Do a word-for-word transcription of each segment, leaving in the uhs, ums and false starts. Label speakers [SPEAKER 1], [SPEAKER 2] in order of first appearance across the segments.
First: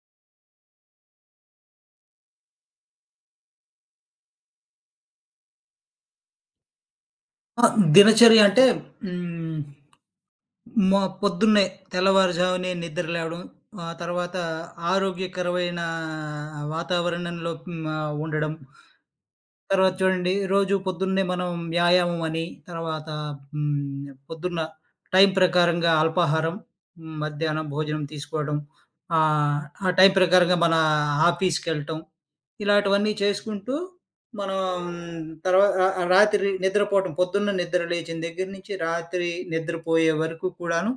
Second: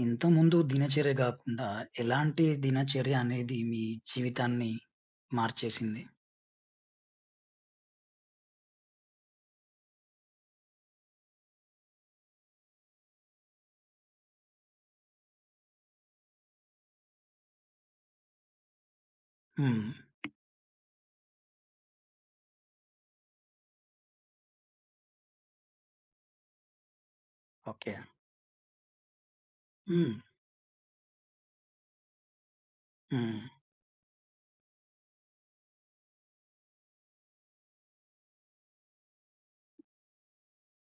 [SPEAKER 1] ఇంతకుముందు దినచర్య గాకుండా, ఎలాంటి దినచర్య అనేది మీ జీవితాన్ని మార్చేసింది?
[SPEAKER 2] ఆ! దినచర్య అంటే హ్మ్. మా పొద్దున్నే తెల్లవారుజామునే నిద్ర లేవడం. ఆ తర్వాత ఆరోగ్యకరమైన వాతావరణంలో హ్మ్. ఆహ్, ఉండడం.
[SPEAKER 1] హ్మ్.
[SPEAKER 2] తర్వాత చూడండి రోజు పొద్దున్నే మనం వ్యాయామం అని, తర్వాత హ్మ్. పొద్దున్న టైం ప్రకారంగా అల్పాహారం, మ్, మధ్యాహ్నం
[SPEAKER 1] ఓకే.
[SPEAKER 2] భోజనం తీసుకోవడం. ఆహ్, ఆ టైం
[SPEAKER 1] హ్మ్.
[SPEAKER 2] ప్రకారంగా మన ఆఫీస్‌కెళ్ళటం. ఇలాంటివన్నీ
[SPEAKER 1] హ్మ్.
[SPEAKER 2] చేసుకుంటూ మనం తర్వా ఆహ్, ఆహ్, రాత్రి నిద్రపోవటం పొద్దున్న నిద్ర లేచిన దగ్గర నుంచి రాత్రి నిద్రపోయే వరకు కూడాను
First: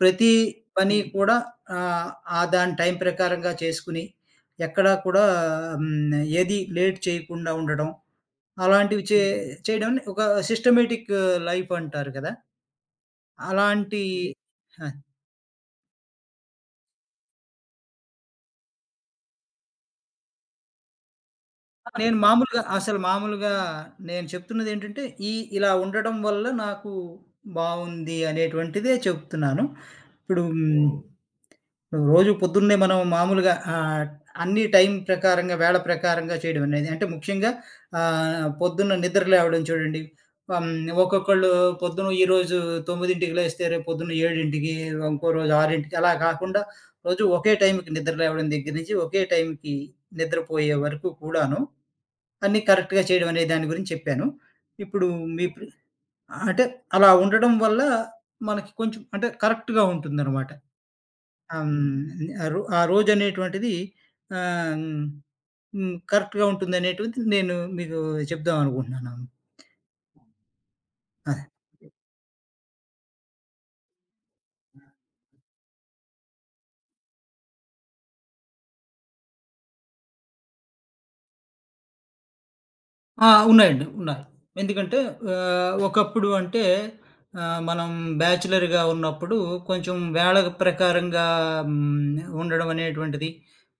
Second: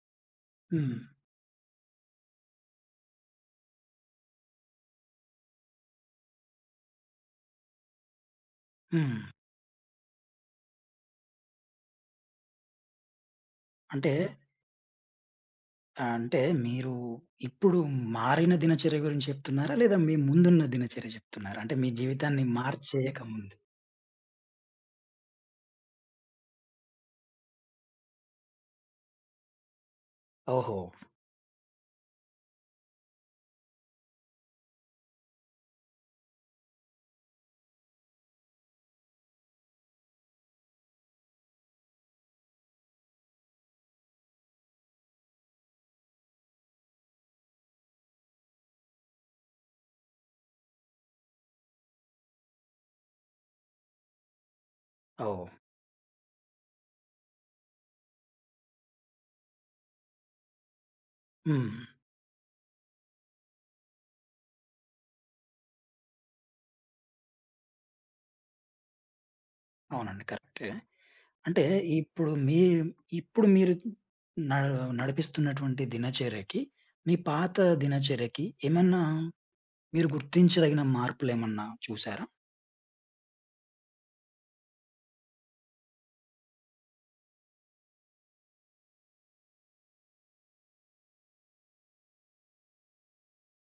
[SPEAKER 2] ప్రతి
[SPEAKER 1] హ్మ్.
[SPEAKER 2] పని హ్మ్. కూడా ఆహ్, ఆ దాని టైం ప్రకారంగా చేసుకుని, ఎక్కడా కూడా హ్మ్, ఏది లేట్ చేయకుండా ఉండడం. అలాంటివి చే
[SPEAKER 1] హ్మ్.
[SPEAKER 2] హ్మ్. చేయడం ఒక సిస్టమేటిక్ లైఫ్ అంటారు కదా! అలాంటి
[SPEAKER 1] అంటే,
[SPEAKER 2] ఇది ఆ!
[SPEAKER 1] అంటే మీరు ఇప్పుడు మారిన దినచర్య గురించి చెప్తున్నారా? లేదా మీ ముందున్న దినచర్య చెప్తున్నారా? అంటే మీ
[SPEAKER 2] నేను
[SPEAKER 1] జీవితాన్ని
[SPEAKER 2] మామూలుగా అసలు
[SPEAKER 1] మార్చేయక
[SPEAKER 2] మామూలుగా
[SPEAKER 1] ముందు.
[SPEAKER 2] నేను చెప్తున్నదేంటంటే, ఈ ఇలా ఉండడం వల్ల నాకు బావుంది అనేటువంటిదే చెప్తున్నాను. ఇప్పుడు ఓ!
[SPEAKER 1] ఓహో!
[SPEAKER 2] హ్మ్, ఓహ్! రోజు పొద్దున్నే మనం మామూలుగా ఆహ్, అన్ని టైం ప్రకారంగా, వేళ ప్రకారంగా చేయడం అనేది అంటే ముఖ్యంగా ఆహ్, పొద్దున్న నిద్ర లేవడం చూడండి. హ్మ్, ఒక్కొక్కళ్ళు పొద్దున ఈరోజు 9కి లేస్తే రేపు పొద్దున్న 7కి ఇంకో రోజు 6కి అలా కాకుండా రోజు ఒకే టైంకి నిద్ర లేవడం దగ్గర నుంచి ఒకే టైంకి నిద్రపోయే వరకు కూడాను అన్నీ కరెక్ట్‌గా చేయడం అనే దాని గురించి చెప్పాను. ఇప్పుడు మీ
[SPEAKER 1] ఓహ్!
[SPEAKER 2] ప్రి అంటే అలా ఉండడం వల్ల మనకి కొంచెం అంటే కరెక్ట్‌గా ఉంటుందనమాట. ఆహ్,
[SPEAKER 1] హ్మ్.
[SPEAKER 2] హ్మ్. ఆ రో ఆ రోజనేటువంటిది ఆహ్, హ్మ్. హ్మ్. కరెక్ట్‌గా ఉంటుందనేటువంటిది నేను మీకు చెప్దాం అనుకుంటున్నాను.
[SPEAKER 1] అవునండి. కరెక్టే.
[SPEAKER 2] అదే.
[SPEAKER 1] అంటే ఇప్పుడు మీ ఇప్పుడు మీరు న నడిపిస్తున్నటువంటి దినచర్యకి, మీ పాత దినచర్యకి ఏమన్నా మీరు గుర్తించదగిన మార్పులేమన్నా చూసారా?
[SPEAKER 2] ఆ! ఉన్నాయండి. ఉన్నాయి. ఎందుకంటే ఆహ్, ఒకప్పుడు అంటే ఆహ్, మనం బ్యాచిలర్‌గా ఉన్నప్పుడు కొంచెం వేళ ప్రకారంగా హ్మ్. ఉండడం అనేటువంటిది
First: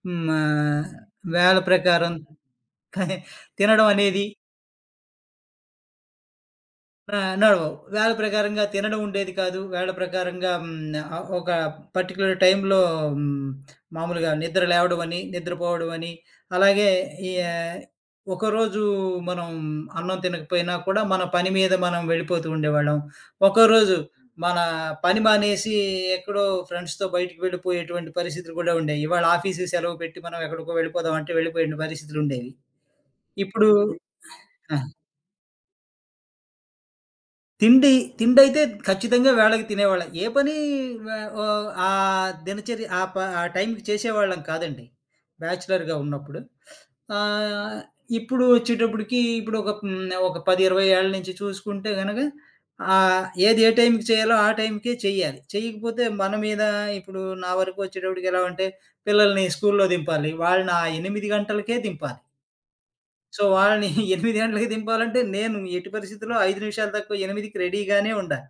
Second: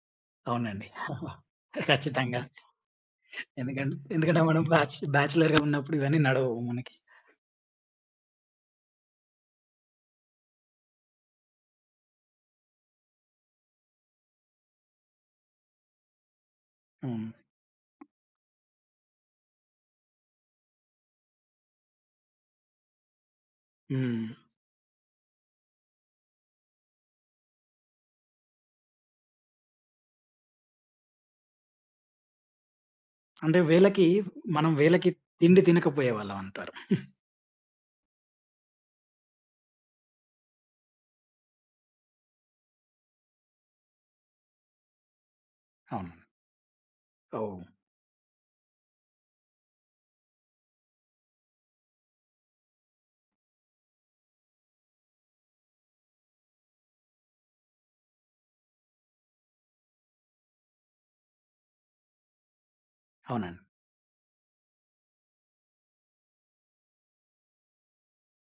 [SPEAKER 2] హ్మ్. ఆహ్,
[SPEAKER 1] అవునండి.
[SPEAKER 2] వేళ ప్రకారం
[SPEAKER 1] ఖచ్చితంగా. అవునండి.
[SPEAKER 2] తినడం
[SPEAKER 1] ఎందుకంటే
[SPEAKER 2] అనేది
[SPEAKER 1] ఎందుకంటే మనం బ్యాచ్ బ్యాచిలర్‌గా ఉన్నప్పుడు ఇవన్నీ నడవవు మనకి.
[SPEAKER 2] ఆహ్, నడవవు. వేళ ప్రకారంగా తినడం ఉండేది కాదు. వేళ ప్రకారంగా హ్మ్, ఆహ్, ఒక పర్టిక్యులర్ టైంలో హ్మ్, మామూలుగా నిద్ర లేవడం అని, నిద్రపోవడం అని, అలాగే
[SPEAKER 1] అవును.
[SPEAKER 2] ఈ ఆహ్, ఒకరోజు మనం అన్నం తినకపోయినా కూడా మన పని మీద మనం వెళ్ళిపోతూ ఉండేవాళ్ళం. ఒకరోజు
[SPEAKER 1] హ్మ్.
[SPEAKER 2] మన పని మానేసి ఎక్కడో ఫ్రెండ్స్‌తో బయటికి వెళ్ళిపోయేటువంటి పరిస్థితులు కూడా ఉండేయి. ఇవాళ ఆఫీస్‌కి సెలవు పెట్టి మనం ఎక్కడికో వెళ్ళిపోదాం అంటే వెళ్ళిపోయే పరిస్థితులుండేవి.
[SPEAKER 1] అంటే
[SPEAKER 2] ఇప్పుడు
[SPEAKER 1] వేళకి మనం
[SPEAKER 2] ఆ!
[SPEAKER 1] వేళకి తిండి తినకపోయేవాళ్ళం అంటారు.
[SPEAKER 2] తిండి తిండైతే ఖచ్చితంగా వేళకి తినేవాళ్ళం. ఏ పని వ ఓహ్, ఆహ్, దినచర్య ఆ ప ఆ టైంకి చేసేవాళ్ళం కాదండి. బ్యాచిలర్‌గా
[SPEAKER 1] అవును.
[SPEAKER 2] ఉన్నప్పుడు.
[SPEAKER 1] ఓహ్!
[SPEAKER 2] ఆహ్, ఇప్పుడు వచ్చేటప్పటికి ఇప్పుడు ఒక హ్మ్, ఒక పది, ఇరవై ఏళ్ల నుంచి చూసుకుంటే గనక ఆహ్, ఏది ఏ టైంకి చేయాలో ఆ టైంకే చేయాలి. చేయకపోతే మన మీద ఇప్పుడు నా వరకు వచ్చేటప్పటికి ఎలా అంటే పిల్లల్ని స్కూల్లో దింపాలి. వాళ్ళని ఆ ఎనిమిది గంటలకే దింపాలి. సో,
[SPEAKER 1] అవునండి.
[SPEAKER 2] వాళ్ళని ఎనిమిది గంటలకి దింపాలంటే నేను ఎట్టి పరిస్థితిలో ఐదు నిమిషాలు తక్కువ 8కి రెడీగానే ఉండాలి.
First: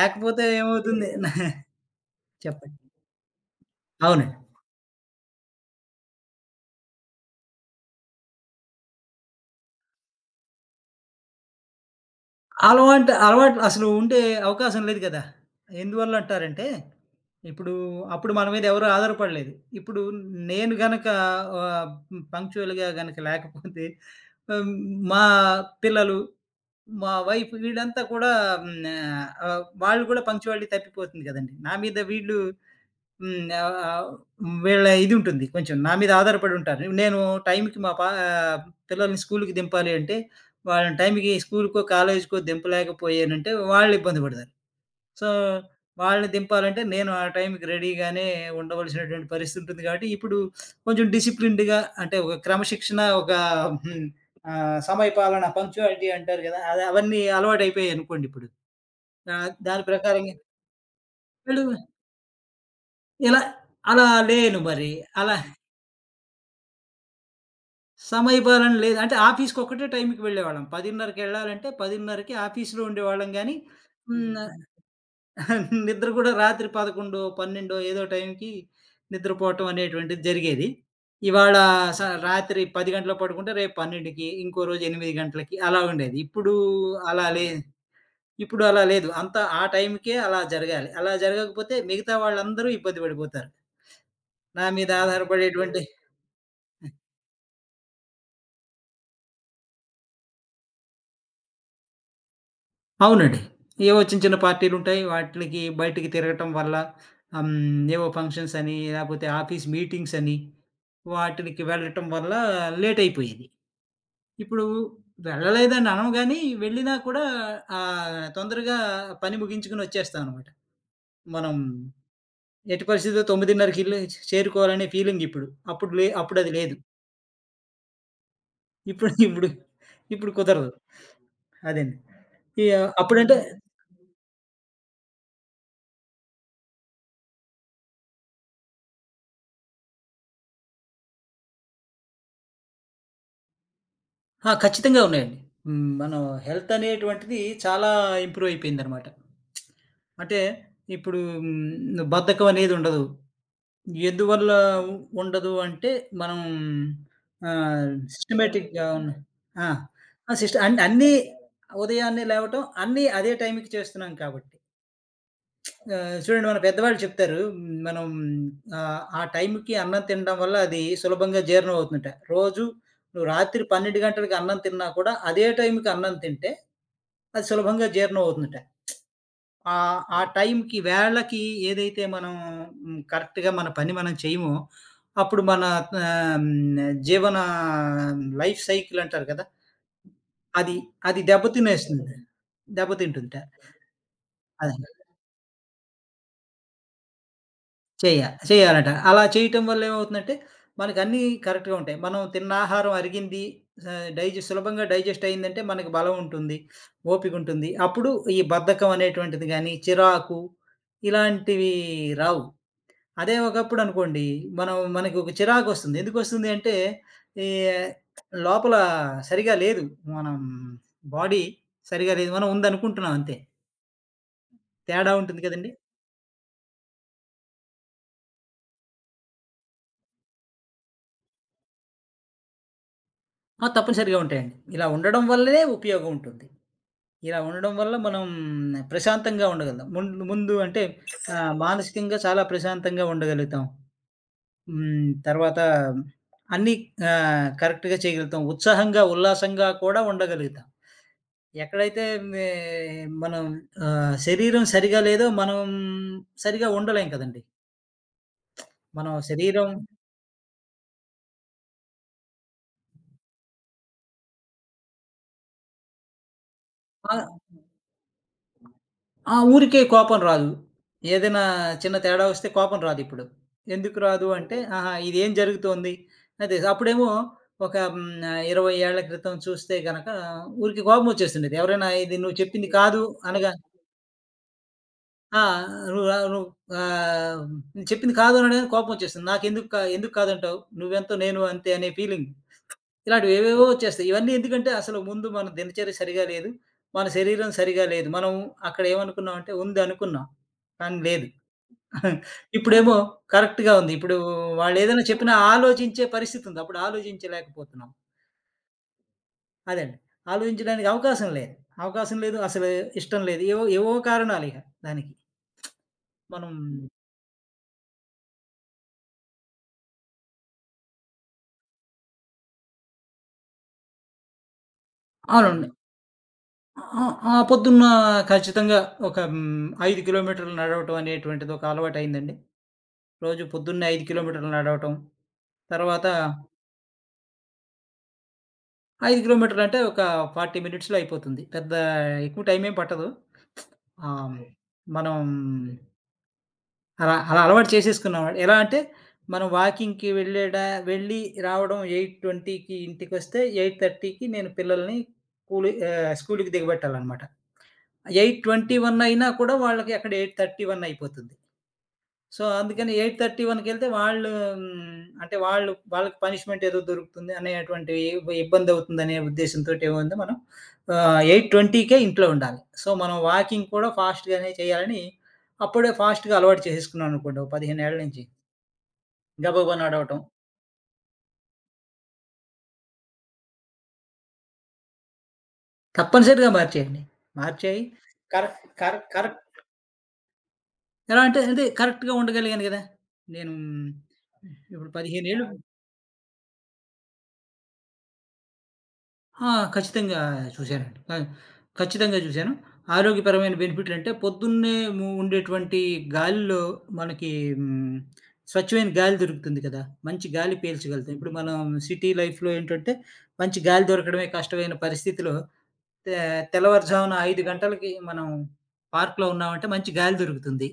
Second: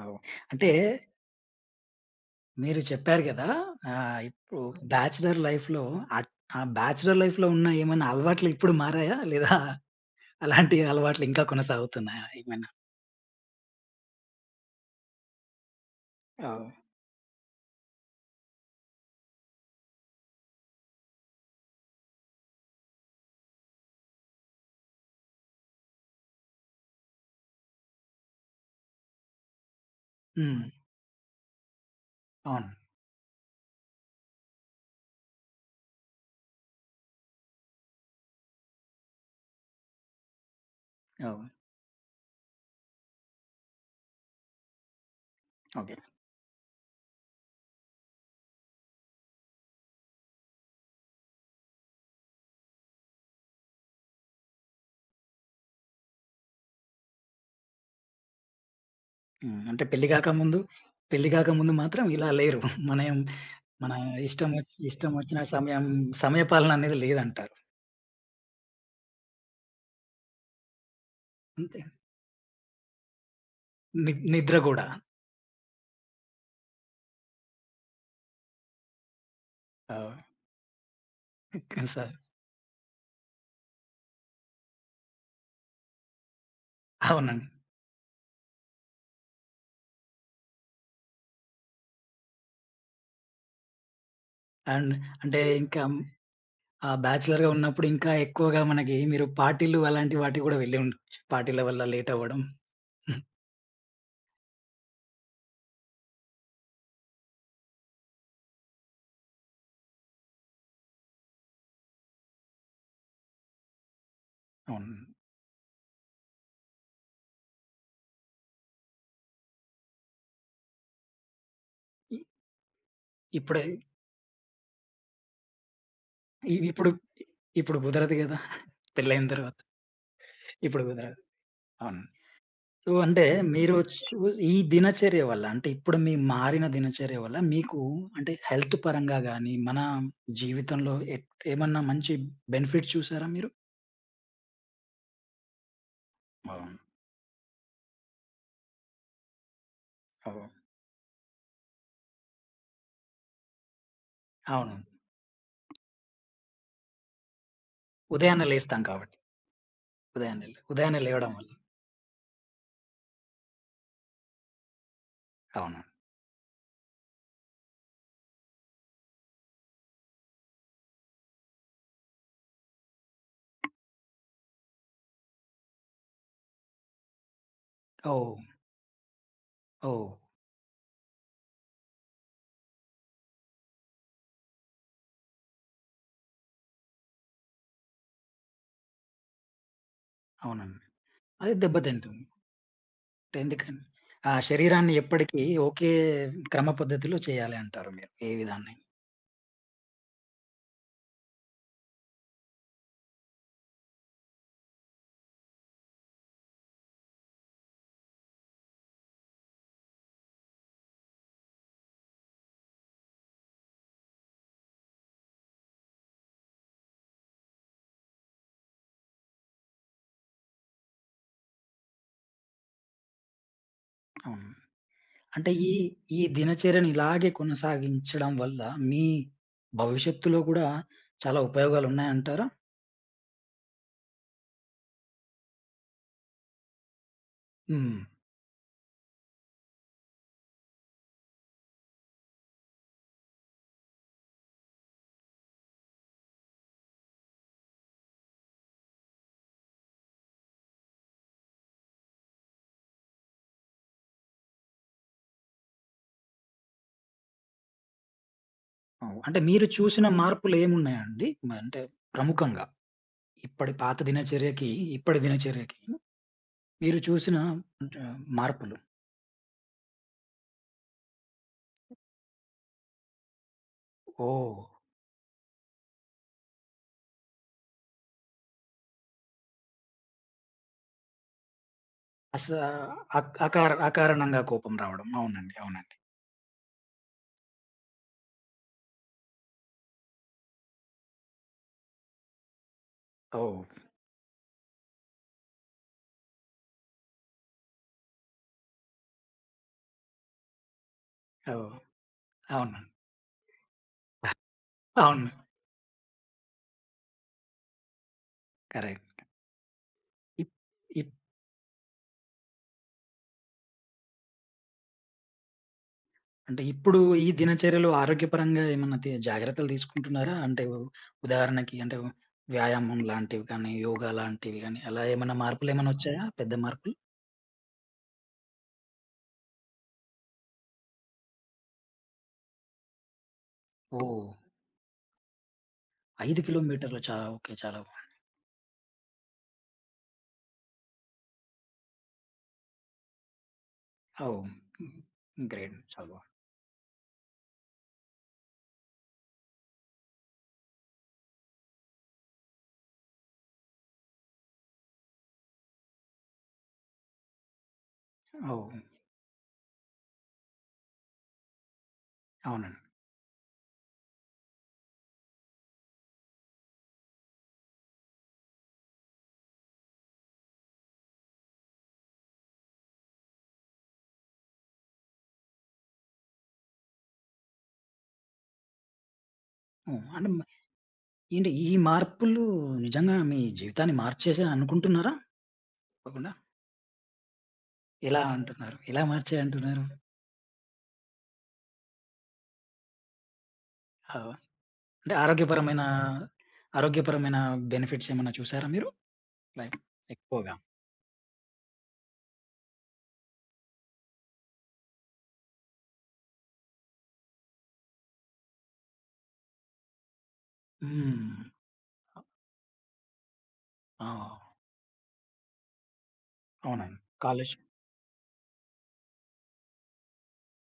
[SPEAKER 1] అవు అంటే
[SPEAKER 2] ఏమవుతుంది? చెప్పండి.
[SPEAKER 1] మీరు చెప్పారు గదా! ఆహ్,
[SPEAKER 2] అవునండి.
[SPEAKER 1] ఇప్పుడు అవును. బ్యాచిలర్ లైఫ్‌లో అట్ ఆ బ్యాచిలర్ లైఫ్‌లో ఉన్న ఏమైనా అలవాట్లు ఇప్పుడు మారాయా? లేదా అలాంటి అలవాట్లు ఇంకా కొనసాగుతున్నాయా ఏమైనా?
[SPEAKER 2] అలవాంటే అలవాట్లు అసలు ఉండే అవకాశం లేదు కదా! ఎందువల్లంటారంటే,
[SPEAKER 1] ఓహ్!
[SPEAKER 2] ఇప్పుడు అప్పుడు మన మీద ఎవరు ఆధారపడలేదు. ఇప్పుడు నేను గనక ఆహ్, హ్మ్, పంక్చువల్‌గా గనక లేకపోతే హ్మ్, మా పిల్లలు, మా వైఫ్ వీళ్ళంతా కూడా హ్మ్, ఆహ్, వాళ్ళు కూడా
[SPEAKER 1] హ్మ్.
[SPEAKER 2] పంక్చువాలిటీ తప్పిపోతుంది కదండీ! నా మీద వీళ్ళు
[SPEAKER 1] అవును.
[SPEAKER 2] హ్మ్. ఆహ్, వీళ్ళ ఇది ఉంటుంది కొంచెం నా మీద ఆధారపడి ఉంటారు. నేను టైంకి మా పా ఆహ్, పిల్లల్ని స్కూలుకి దింపాలి అంటే, వాళ్ళని టైంకి
[SPEAKER 1] అవును. ఓహ్!
[SPEAKER 2] స్కూలుకో, కాలేజీకో దింపలేకపోయానంటే వాళ్ళు ఇబ్బంది పడతారు. So,
[SPEAKER 1] okay.
[SPEAKER 2] వాళ్ళని దింపాలంటే నేను ఆ టైంకి రెడీగానే ఉండవలసినటువంటి పరిస్థితి ఉంటుంది కాబట్టి, ఇప్పుడు కొంచెం డిసిప్లిన్డ్‌గా అంటే ఒక క్రమశిక్షణ ఒక హ్మ్. ఆహ్, సమయపాలన పంక్చువాలిటీ అంటారు గదా! అది అవన్నీ అలవాటయిపోయాయనుకోండి ఇప్పుడు. ఆహ్,
[SPEAKER 1] హ్మ్.
[SPEAKER 2] దాని
[SPEAKER 1] అంటే పెళ్లి
[SPEAKER 2] ప్రకారంగా
[SPEAKER 1] గాకముందు, పెళ్లి
[SPEAKER 2] వీళ్ళు
[SPEAKER 1] గాకముందు మాత్రం ఇలా లేరు. మనం
[SPEAKER 2] ఇలా
[SPEAKER 1] మన
[SPEAKER 2] అలా
[SPEAKER 1] ఇష్టం
[SPEAKER 2] లేను
[SPEAKER 1] ఒచ్
[SPEAKER 2] మరి.
[SPEAKER 1] ఇష్టం
[SPEAKER 2] అలా
[SPEAKER 1] ఒచ్చిన సమయం సమయపాలన అనేది లేదంటారు.
[SPEAKER 2] సమయపాలన లేదు. అంటే ఆఫీస్‌కి ఒక్కటే టైంకి వెళ్ళేవాళ్ళం. 10:30కి ఎళ్ళాలంటే
[SPEAKER 1] అంతే.
[SPEAKER 2] 10:30కి ఆఫీస్‌లో ఉండేవాళ్ళం గానీ,
[SPEAKER 1] ని
[SPEAKER 2] హ్మ్.
[SPEAKER 1] నిద్ర
[SPEAKER 2] హ్మ్.
[SPEAKER 1] గూడా.
[SPEAKER 2] నిద్ర కూడా రాత్రి పదకొండు, పన్నెండు ఏదో టైంకి నిద్రపోవటం
[SPEAKER 1] ఆహ్,
[SPEAKER 2] అనేటువంటిది జరిగేది. ఇవాళ స
[SPEAKER 1] స
[SPEAKER 2] రాత్రి పది గంటలకు పడుకుంటే రేపు 12:00కి, ఇంకో రోజు ఎనిమిది గంటలకి అలా ఉండేది. ఇప్పుడు అలా లే
[SPEAKER 1] అవునండి.
[SPEAKER 2] ఇప్పుడు అలా లేదు. అంతా ఆ టైంకే అలా జరగాలి. అలా జరగకపోతే మిగతా వాళ్ళందరూ ఇబ్బంది పడిపోతారు. నా మీద
[SPEAKER 1] అండ్ అంటే ఇంకా
[SPEAKER 2] ఆధారపడేటువంటి
[SPEAKER 1] ఆ బ్యాచిలర్‌గా ఉన్నప్పుడు ఇంకా ఎక్కువగా మనకి మీరు పార్టీలు అలాంటి వాటికి గూడా వెళ్ళి ఉండొచ్చు. పార్టీల వల్ల లేట్ అవ్వడం.
[SPEAKER 2] అవునండి. ఏవో చిన్న చిన్న పార్టీలుంటాయి. వాటిలకి బయటికి తిరగటం వల్ల ఆహ్, హ్మ్. ఏవో ఫంక్షన్స్ అని, లేకపోతే ఆఫీస్ మీటింగ్స్ అని, వాటిలకి వెళ్ళటం వల్ల లేటయిపోయేది. ఇప్పుడు
[SPEAKER 1] అవును.
[SPEAKER 2] వెళ్ళలేదని అనం గాని, వెళ్ళినా కూడా ఆహ్, తొందరగా పని ముగించుకొని వచ్చేస్తాం అనమాట. మనం
[SPEAKER 1] ఇ
[SPEAKER 2] ఎట్టి పరిస్థితిలో
[SPEAKER 1] ఇప్పుడే
[SPEAKER 2] 9:30కి ఇల్లు చేరుకోవాలనే ఫీలింగ్ ఇప్పుడు. అప్పుడు లే అప్పుడది లేదు.
[SPEAKER 1] ఇప్పుడు ఇప్పుడు కుదరదు గదా!
[SPEAKER 2] ఇప్పుడు
[SPEAKER 1] పెళ్లయిన
[SPEAKER 2] ఇప్పుడు
[SPEAKER 1] తర్వాత.
[SPEAKER 2] ఇప్పుడు కుదరదు.
[SPEAKER 1] ఇప్పుడు కుదరదు.
[SPEAKER 2] అదండి.
[SPEAKER 1] అవును.
[SPEAKER 2] ఇగ
[SPEAKER 1] సో, అంటే
[SPEAKER 2] అప్పుడంటే
[SPEAKER 1] మీరు చూ ఈ దినచర్య వల్ల అంటే ఇప్పుడు మీ మారిన దినచర్య వల్ల మీకు అంటే హెల్త్ పరంగా గానీ, మన జీవితంలో ఎట్ ఏమన్నా మంచి బెనిఫిట్ చూసారా మీరు?
[SPEAKER 2] ఆ! ఖచ్చితంగా ఉన్నాయండి. హ్మ్. మనం హెల్త్
[SPEAKER 1] అవును.
[SPEAKER 2] అనేటువంటిది చాలా ఇంప్రూవ్ అయిపోయిందనమాట. అంటే
[SPEAKER 1] అవును.
[SPEAKER 2] ఇప్పుడు హ్మ్, బద్ధకం అనేది ఉండదు. ఎందువల్ల
[SPEAKER 1] అవును.
[SPEAKER 2] ఉండదు అంటే మనం ఆహ్,
[SPEAKER 1] ఉదయాన్నే లేస్తాం
[SPEAKER 2] సిస్టమాటిక్‌గా ఉన్న
[SPEAKER 1] కాబట్టి.
[SPEAKER 2] ఆ! ఆ!
[SPEAKER 1] ఉదయాన్నే
[SPEAKER 2] సిస్ట
[SPEAKER 1] లే
[SPEAKER 2] అన్
[SPEAKER 1] ఉదయాన్నే
[SPEAKER 2] అన్నీ
[SPEAKER 1] లేవడం వల్ల.
[SPEAKER 2] ఉదయాన్నే లేవటం, అన్నీ అదే టైంకి చేస్తున్నాం కాబట్టి.
[SPEAKER 1] అవును.
[SPEAKER 2] ఆహ్, చూడండి మన పెద్దవాళ్ళు చెప్తారు. హ్మ్. మనం ఆహ్, ఆ టైంకి అన్నం తినడం వల్ల అది సులభంగా జీర్ణం అవుతుందట. రోజు నువ్వు రాత్రి పన్నెండు గంటలకి అన్నం తిన్నా కూడా అదే టైంకి అన్నం తింటే అది సులభంగా జీర్ణం
[SPEAKER 1] ఓహ్!
[SPEAKER 2] అవుతుందట. ఆహ్,
[SPEAKER 1] ఓహ్!
[SPEAKER 2] ఆ టైంకి వేళకి ఏదైతే మనం హ్మ్. కరెక్ట్‌గా మన పని మనం చేయమో అప్పుడు మన ఆహ్, జీవన లైఫ్ సైకిల్ అంటారు కదా! అది
[SPEAKER 1] అవునండి.
[SPEAKER 2] అది
[SPEAKER 1] అది
[SPEAKER 2] దెబ్బతినేస్తుంది.
[SPEAKER 1] దెబ్బతింటుంది.
[SPEAKER 2] దెబ్బతింటుందట.
[SPEAKER 1] అంటే ఎందుకండి ఆ
[SPEAKER 2] అదే.
[SPEAKER 1] శరీరాన్ని ఎప్పటికీ ఒకే క్రమ పద్ధతిలో చేయాలి అంటారు మీరు
[SPEAKER 2] చెయ్య
[SPEAKER 1] ఏ విధాన్ని.
[SPEAKER 2] చేయాలట. అలా చేయటం వల్ల ఏమవుతుందంటే, మనకన్నీ కరెక్ట్‌గా ఉంటాయి. మనం తిన్న ఆహారం అరిగింది, ఆహ్, డైజెస్ట్ సులభంగా డైజెస్ట్ అయిందంటే మనకు బలం ఉంటుంది, ఓపికుంటుంది. అప్పుడు ఈ బద్ధకం అనేటువంటిది గానీ, చిరాకు ఇలాంటివి రావు. అదే ఒకప్పుడనుకోండి, మనం మనకి ఒక చిరాకొస్తుంది. ఎందుకొస్తుంది అంటే, ఈ లోపల సరిగా లేదు. మనం బాడీ సరిగా లేదు. మనం ఉందనుకుంటున్నాం అంతే.
[SPEAKER 1] అవును.
[SPEAKER 2] తేడా ఉంటుంది
[SPEAKER 1] అంటే ఈ,
[SPEAKER 2] కదండీ!
[SPEAKER 1] ఈ దినచర్యను ఇలాగే కొనసాగించడం వల్ల మీ భవిష్యత్తులో కూడా చాలా ఉపయోగాలున్నాయంటారా?
[SPEAKER 2] ఆ! తప్పనిసరిగా ఉంటాయండి. ఇలా ఉండడం వల్లే ఉపయోగం ఉంటుంది. ఇలా ఉండడం వల్ల
[SPEAKER 1] హ్మ్.
[SPEAKER 2] మనం ప్రశాంతంగా ఉండగలుగుతాం. ముందు ముందు అంటే ఆహ్, మానసికంగా చాలా ప్రశాంతంగా ఉండగలుగుతాం. హ్మ్. తర్వాత అన్నీ ఆహ్, కరెక్ట్‌గా చేయగలుగుతాం. ఉత్సాహంగా, ఉల్లాసంగా కూడా ఉండగలుగుతాం. ఎక్కడైతే మే మనం ఆహ్, శరీరం సరిగా లేదో మనం సరిగా ఉండలేం కదండీ! మనం
[SPEAKER 1] అవు అంటే మీరు
[SPEAKER 2] శరీరం
[SPEAKER 1] చూసిన మార్పులేమున్నాయండి? అంటే ప్రముఖంగా ఇప్పటి పాత దినచర్యకి, ఇప్పటి దినచర్యకి మీరు
[SPEAKER 2] ఆ!
[SPEAKER 1] చూసిన అంటే మార్పులు?
[SPEAKER 2] ఆ! ఊరికే కోపం రాదు. ఏదైనా చిన్న తేడా వస్తే కోపం రాదిప్పుడు. ఎందుకు రాదు అంటే,
[SPEAKER 1] ఓహ్!
[SPEAKER 2] ఆహా! ఇదేం జరుగుతోంది? అదే అప్పుడేమో ఒక హ్మ్, ఆహ్, ఇరవై ఏళ్ల క్రితం చూస్తే గనక ఊరికే కోపం వచ్చేస్తుండేది. ఎవరైనా ఇది నువ్వు
[SPEAKER 1] అసలా
[SPEAKER 2] చెప్పింది కాదు
[SPEAKER 1] అక్
[SPEAKER 2] అనగా
[SPEAKER 1] అకార అకారణంగా కోపం రావడం.
[SPEAKER 2] ఆ!
[SPEAKER 1] అవునండి. అవునండి.
[SPEAKER 2] నువ్వు ఆహ్, నువ్వు ఆహ్, నేను చెప్పింది కాదు అనగానే కోపం వచ్చేస్తుంది. నాకెందుకు కా ఎందుకు కాదంటావు? నువ్వెంతో నేను అంతే అనే ఫీలింగ్. ఇలాంటివి ఏవేవో
[SPEAKER 1] ఓహ్!
[SPEAKER 2] వచ్చేస్తాయి. ఇవన్నీ ఎందుకంటే అసలు ముందు మన దినచర్య సరిగా లేదు. మన శరీరం సరిగా లేదు. మనం అక్కడ ఏమనుకున్నామంటే ఉంది అనుకున్నాం. కానీ లేదు.
[SPEAKER 1] ఓహ్! అవును.
[SPEAKER 2] ఇప్పుడేమో కరెక్ట్‌గా ఉంది. ఇప్పుడు వాళ్ళేదైనా
[SPEAKER 1] అవును.
[SPEAKER 2] చెప్పినా ఆలోచించే పరిస్థితి ఉంది. అప్పుడు ఆలోచించలేకపోతున్నాం.
[SPEAKER 1] కరెక్ట్.
[SPEAKER 2] అదండి.
[SPEAKER 1] ఇప్
[SPEAKER 2] ఆలోచించడానికి
[SPEAKER 1] ఇప్
[SPEAKER 2] అవకాశం లేదు. అవకాశం లేదు. అసలు ఇష్టం లేదు. ఏవో ఏవో కారణాలిక దానికి. మనం
[SPEAKER 1] అంటే ఇప్పుడు ఈ దినచర్యలో ఆరోగ్యపరంగా ఏమన్నా తీ జాగ్రత్తలు తీసుకుంటున్నారా? అంటే ఉ ఉదాహరణకి అంటే వ్యాయామం లాంటివి కానీ, యోగా లాంటివి గానీ, అలా ఏమన్నా
[SPEAKER 2] అవునండి.
[SPEAKER 1] మార్పులేమన్నా వచ్చాయా? పెద్ద మార్పులు?
[SPEAKER 2] ఆ! ఆ పొద్దున్న ఖచ్చితంగా ఒక హ్మ్, ఐదు కిలోమీటర్లు నడవటం అనేటువంటిది ఒక అలవాటయిందండి. రోజు పొద్దున్నే ఐదు
[SPEAKER 1] ఓహ్!
[SPEAKER 2] కిలోమీటర్లు నడవటం. తర్వాత హ్మ్.
[SPEAKER 1] ఐదు కిలోమీటర్లు చా ఓకే. చాలా బా
[SPEAKER 2] ఐదు కిలోమీటర్లు అంటే ఒక నలభై మినిట్స్‌లో అయిపోతుంది. పెద్ద ఎక్కువ టైం ఏం పట్టదు. ఆహ్, హ్మ్.
[SPEAKER 1] ఓహ్!
[SPEAKER 2] మనం
[SPEAKER 1] గ్రేట్. చాలా బా
[SPEAKER 2] అలా అలా అలవాటు చేసేసుకున్నాం. ఎలా అంటే మనం వాకింగ్‌కి వెళ్ళేడ వెళ్ళి రావడం 8:20కి ఇంటికొస్తే 8:30కి నేను పిల్లల్ని కూలి ఆహ్, స్కూలుకి దిగబెట్టాలనమాట. Eight
[SPEAKER 1] oh!
[SPEAKER 2] Twenty hmm. One అయినా కూడా వాళ్ళకి అక్కడ ఎనిమిది ముప్పై ఒకటి అయిపోతుంది. సో,
[SPEAKER 1] అవునండి.
[SPEAKER 2] అందుకని ఎనిమిది ముప్పై ఒకటి కెళ్తే వాళ్ళు హ్మ్, అంటే వాళ్ళు వాళ్ళకి పనిష్మెంట్ ఏదో దొరుకుతుంది అనేటువంటి ఇబ్ ఇబ్బందవుతుందనే ఉద్దేశంతోటి ఏముంది మనం ఆహ్, 8:20కే ఇంట్లో ఉండాలి. సో, మనం వాకింగ్ కూడా ఫాస్ట్‌గానే చేయాలని అప్పుడే ఫాస్ట్‌గా అలవాటు చేసేసుకున్నాననుకోండి. ఓ పదిహేను ఏళ్ల నుంచి. గబగబా
[SPEAKER 1] హ్మ్.
[SPEAKER 2] నడవటం.
[SPEAKER 1] అంటే మ ఏంటి ఈ మార్పులు నిజంగా మీ జీవితాన్ని మార్చేసాయి అనుకుంటున్నారా? తప్పకుండా.
[SPEAKER 2] తప్పనిసరిగా మార్చేయండి. మార్చేయి
[SPEAKER 1] ఎలా
[SPEAKER 2] కర
[SPEAKER 1] అంటున్నారు?
[SPEAKER 2] కర
[SPEAKER 1] ఎలా మార్చాయి
[SPEAKER 2] కరెక్ట్
[SPEAKER 1] అంటున్నారు?
[SPEAKER 2] ఎలా అంటే, అంటే కరెక్ట్‌గా ఉండగలిగాను గదా! నేను
[SPEAKER 1] ఆ!
[SPEAKER 2] ఇప్పుడు
[SPEAKER 1] అంటే
[SPEAKER 2] పదిహేను ఏళ్లు
[SPEAKER 1] ఆరోగ్యపరమైన ఆరోగ్యపరమైన బెనిఫిట్స్ ఏమన్నా చూసారా మీరు?
[SPEAKER 2] ఆ!
[SPEAKER 1] లైఫ్
[SPEAKER 2] ఖచ్చితంగా
[SPEAKER 1] ఎక్కువగా.
[SPEAKER 2] చూశానండి. ఆ! ఖచ్చితంగా చూశాను. ఆరోగ్యపరమైన బెనిఫిట్‌లంటే పొద్దున్నే ము ఉండేటువంటి గాలిలో మనకి హ్మ్, స్వచ్ఛమైన గాలి దొరుకుతుంది కదా! మంచి గాలి పీల్చగలుగుతాం. ఇప్పుడు
[SPEAKER 1] హ్మ్.
[SPEAKER 2] మనం సిటీ లైఫ్‌లో ఏంటంటే మంచి గాలి
[SPEAKER 1] ఆ!
[SPEAKER 2] దొరకడమే కష్టమైన పరిస్థితిలో తే
[SPEAKER 1] అవునండి.
[SPEAKER 2] తెల్లవారుజామున ఐదు
[SPEAKER 1] కాలుష్
[SPEAKER 2] గంటలకి మనం పార్క్‌లో ఉన్నామంటే మంచి గాలి దొరుకుతుంది.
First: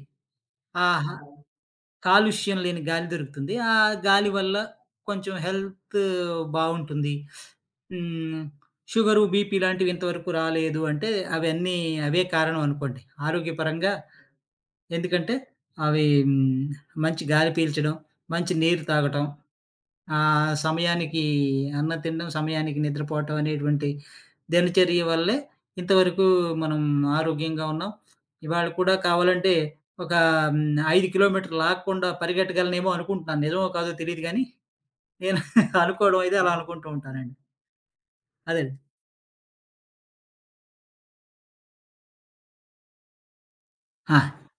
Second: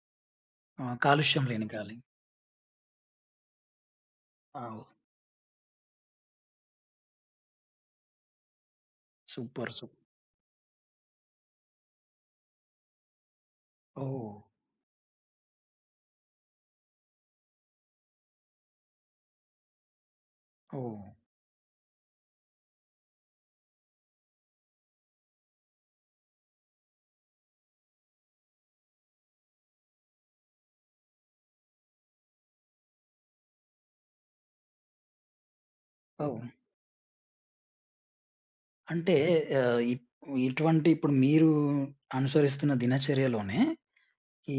[SPEAKER 1] ఆ!
[SPEAKER 2] ఆహా!
[SPEAKER 1] కాలుష్యం లేని గాలి.
[SPEAKER 2] కాలుష్యం లేని గాలి దొరుకుతుంది. ఆ గాలి వల్ల
[SPEAKER 1] ఆ!
[SPEAKER 2] కొంచెం హెల్త్ బావుంటుంది. హ్మ్. Sugar, BP
[SPEAKER 1] super.
[SPEAKER 2] ఇలాంటివి
[SPEAKER 1] సూప్
[SPEAKER 2] ఇంతవరకు రాలేదు అంటే అవన్నీ అవే కారణం అనుకోండి. ఆరోగ్యపరంగా
[SPEAKER 1] ఓహ్!
[SPEAKER 2] ఎందుకంటే అవి హ్మ్, మంచి గాలి పీల్చడం, మంచి నీరు తాగటం, ఆహ్,
[SPEAKER 1] ఓహ్!
[SPEAKER 2] సమయానికి అన్నం తినడం, సమయానికి నిద్రపోవటం అనేటువంటి దినచర్య వల్లే ఇంతవరకు మనం ఆరోగ్యంగా ఉన్నాం. ఇవాళ కూడా కావాలంటే ఒక హ్మ్, ఐదు కిలోమీటర్లు ఆగకుండా పరిగెట్టగలనేమో అనుకుంటున్నాను. నిజమో కాదో తెలీదు గానీ నేను అనుకోవడం అయితే
[SPEAKER 1] ఓహ్!
[SPEAKER 2] అలా అనుకుంటూ ఉంటానండి. అదే.
[SPEAKER 1] అంటే ఆహ్, ఇ ఇటువంటి ఇప్పుడు మీరు అనుసరిస్తున్న దినచర్యలోనే
[SPEAKER 2] ఆ!
[SPEAKER 1] ఈ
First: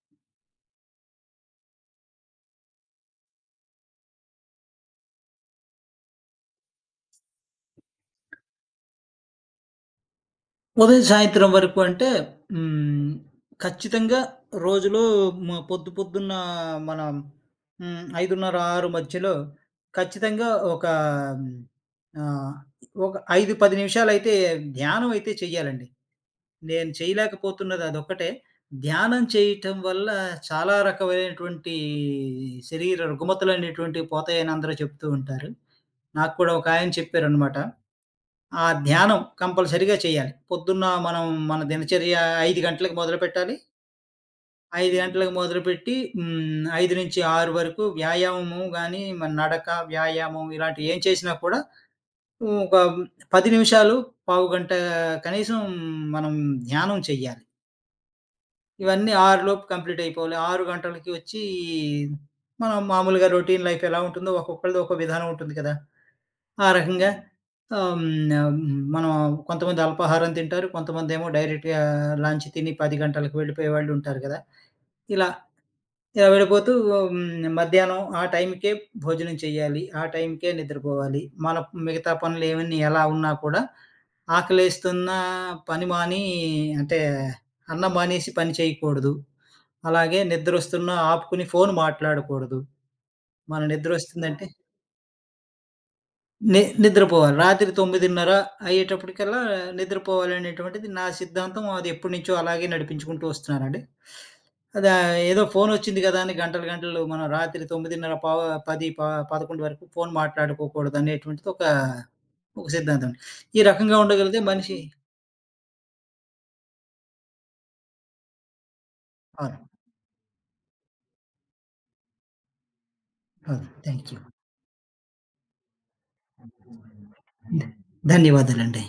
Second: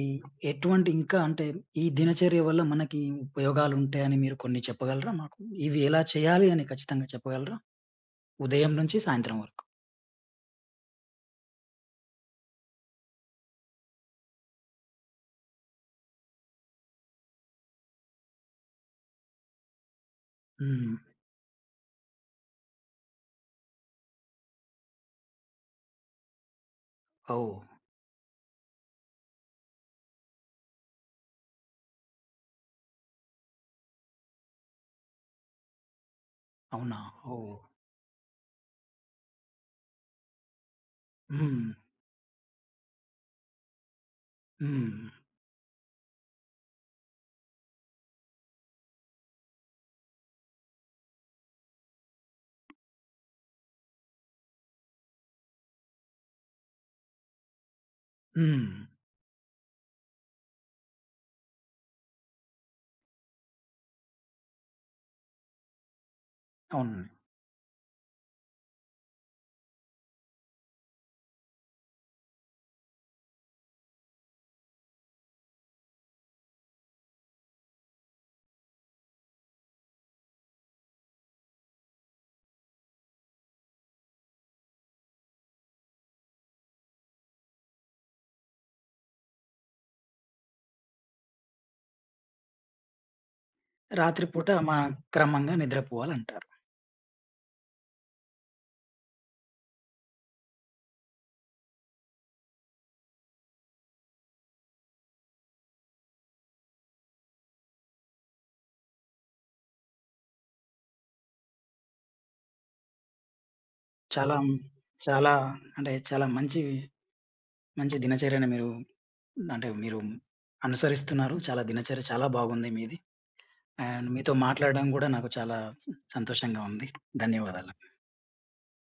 [SPEAKER 1] ఎటువంటి ఇంకా అంటే ఈ దినచర్య వల్ల మనకి ఉపయోగాలుంటాయని మీరు కొన్ని చెప్పగలరా మాకు? ఇవి ఎలా చేయాలి అని ఖచ్చితంగా చెప్పగలరా? ఉదయం నుంచి సాయంత్రం వరకు.
[SPEAKER 2] ఉదయం, సాయంత్రం వరకు అంటే హ్మ్. ఖచ్చితంగా రోజులో మ పొద్దు పొద్దున్న మనం హ్మ్. ఐదు ముప్పై, ఆరు మధ్యలో ఖచ్చితంగా ఒక
[SPEAKER 1] హ్మ్.
[SPEAKER 2] ఆహ్, ఒక ఐదు, పది నిమిషాలైతే ధ్యానం అయితే చెయ్యాలండి. నేను
[SPEAKER 1] ఓహ్!
[SPEAKER 2] చేయలేకపోతున్నది అదొక్కటే. ధ్యానం చేయటం వల్ల చాలా రకమైనటువంటి శరీర రుగ్మతలనేటువంటివి పోతాయని అందరూ చెప్తూ ఉంటారు. నాకు కూడా ఒకాయన
[SPEAKER 1] అవునా! ఓహ్!
[SPEAKER 2] చెప్పారనమాట. ఆ ధ్యానం కంపల్సరీగా చేయాలి. పొద్దున్న మనం మన
[SPEAKER 1] హ్మ్.
[SPEAKER 2] దినచర్య ఐదు గంటలకు మొదలుపెట్టాలి. ఐదు
[SPEAKER 1] హ్మ్.
[SPEAKER 2] గంటలకు మొదలుపెట్టి హ్మ్, ఐదు నుంచి ఆరు వరకు వ్యాయామము గాని, మన నడక, వ్యాయామం ఇలాంటివి ఏం చేసినా కూడా ఒక పది నిమిషాలు, పావుగంట కనీసం మనం ధ్యానం చెయ్యాలి.
[SPEAKER 1] హ్మ్.
[SPEAKER 2] ఇవన్నీ ఆరు లోపు కంప్లీట్ అయిపోవాలి. ఆరు గంటలకి వచ్చి మనం మామూలుగా రొటీన్ లైఫ్ ఎలా ఉంటుందో ఒక్కొక్కళ్ళది ఒక్కో విధానం ఉంటుంది కదా! ఆ
[SPEAKER 1] అవునండి.
[SPEAKER 2] రకంగా ఆహ్, హ్మ్, మనం కొంతమంది అల్పాహారం తింటారు. కొంతమందేమో డైరెక్ట్‌గా లంచ్ తిని పది గంటలకు వెళ్ళిపోయే వాళ్ళు ఉంటారు కదా! ఇలా ఇలా వెళ్ళిపోతూ హ్మ్, మధ్యాహ్నం ఆ టైంకే భోజనం చేయాలి. ఆ టైంకే నిద్రపోవాలి. మన మిగతా పనులు ఏవన్నీ ఎలా ఉన్నా కూడా ఆకలేస్తున్నా పని మాని అంటే అన్నం మానేసి పని చేయకూడదు. అలాగే నిద్రొస్తున్నా ఆపుకుని ఫోన్ మాట్లాడకూడదు. మన
[SPEAKER 1] రాత్రి
[SPEAKER 2] నిద్రొస్తుందంటే
[SPEAKER 1] పూట మా క్రమంగా నిద్రపోవాలంటారు.
[SPEAKER 2] ని నిద్రపోవాలి. రాత్రి తొమ్మిది ముప్పై అయ్యేటప్పటికల్లా నిద్రపోవాలనేటువంటిది నా సిద్ధాంతం. అది ఎప్పటినుంచో అలాగే నడిపించుకుంటూ వస్తున్నానండి. అది ఆహ్, ఏదో ఫోనొచ్చింది కదా అని గంటలు గంటలు మనం రాత్రి తొమ్మిది ముప్పై పావ పది ప పదకొండు వరకు ఫోన్ మాట్లాడుకోకూడదనేటువంటిది ఒక, ఒక సిద్ధాంతం. ఈ రకంగా
[SPEAKER 1] చాలా,
[SPEAKER 2] ఉండగలిగితే
[SPEAKER 1] ఓహ్!
[SPEAKER 2] మనిషి
[SPEAKER 1] చాలా అంటే చాలా మంచి, మంచి దినచర్యను మీరు అంటే
[SPEAKER 2] అవును.
[SPEAKER 1] మీరు అనుసరిస్తున్నారు. చాలా దినచర్య చాలా బాగుంది మీది.
[SPEAKER 2] అవును.
[SPEAKER 1] And
[SPEAKER 2] thank you.
[SPEAKER 1] మీతో మాట్లాడడం గూడా నాకు చాలా సంతోషంగా ఉంది.
[SPEAKER 2] ధ
[SPEAKER 1] ధన్యవాదాలు.
[SPEAKER 2] ధన్యవాదాలండి.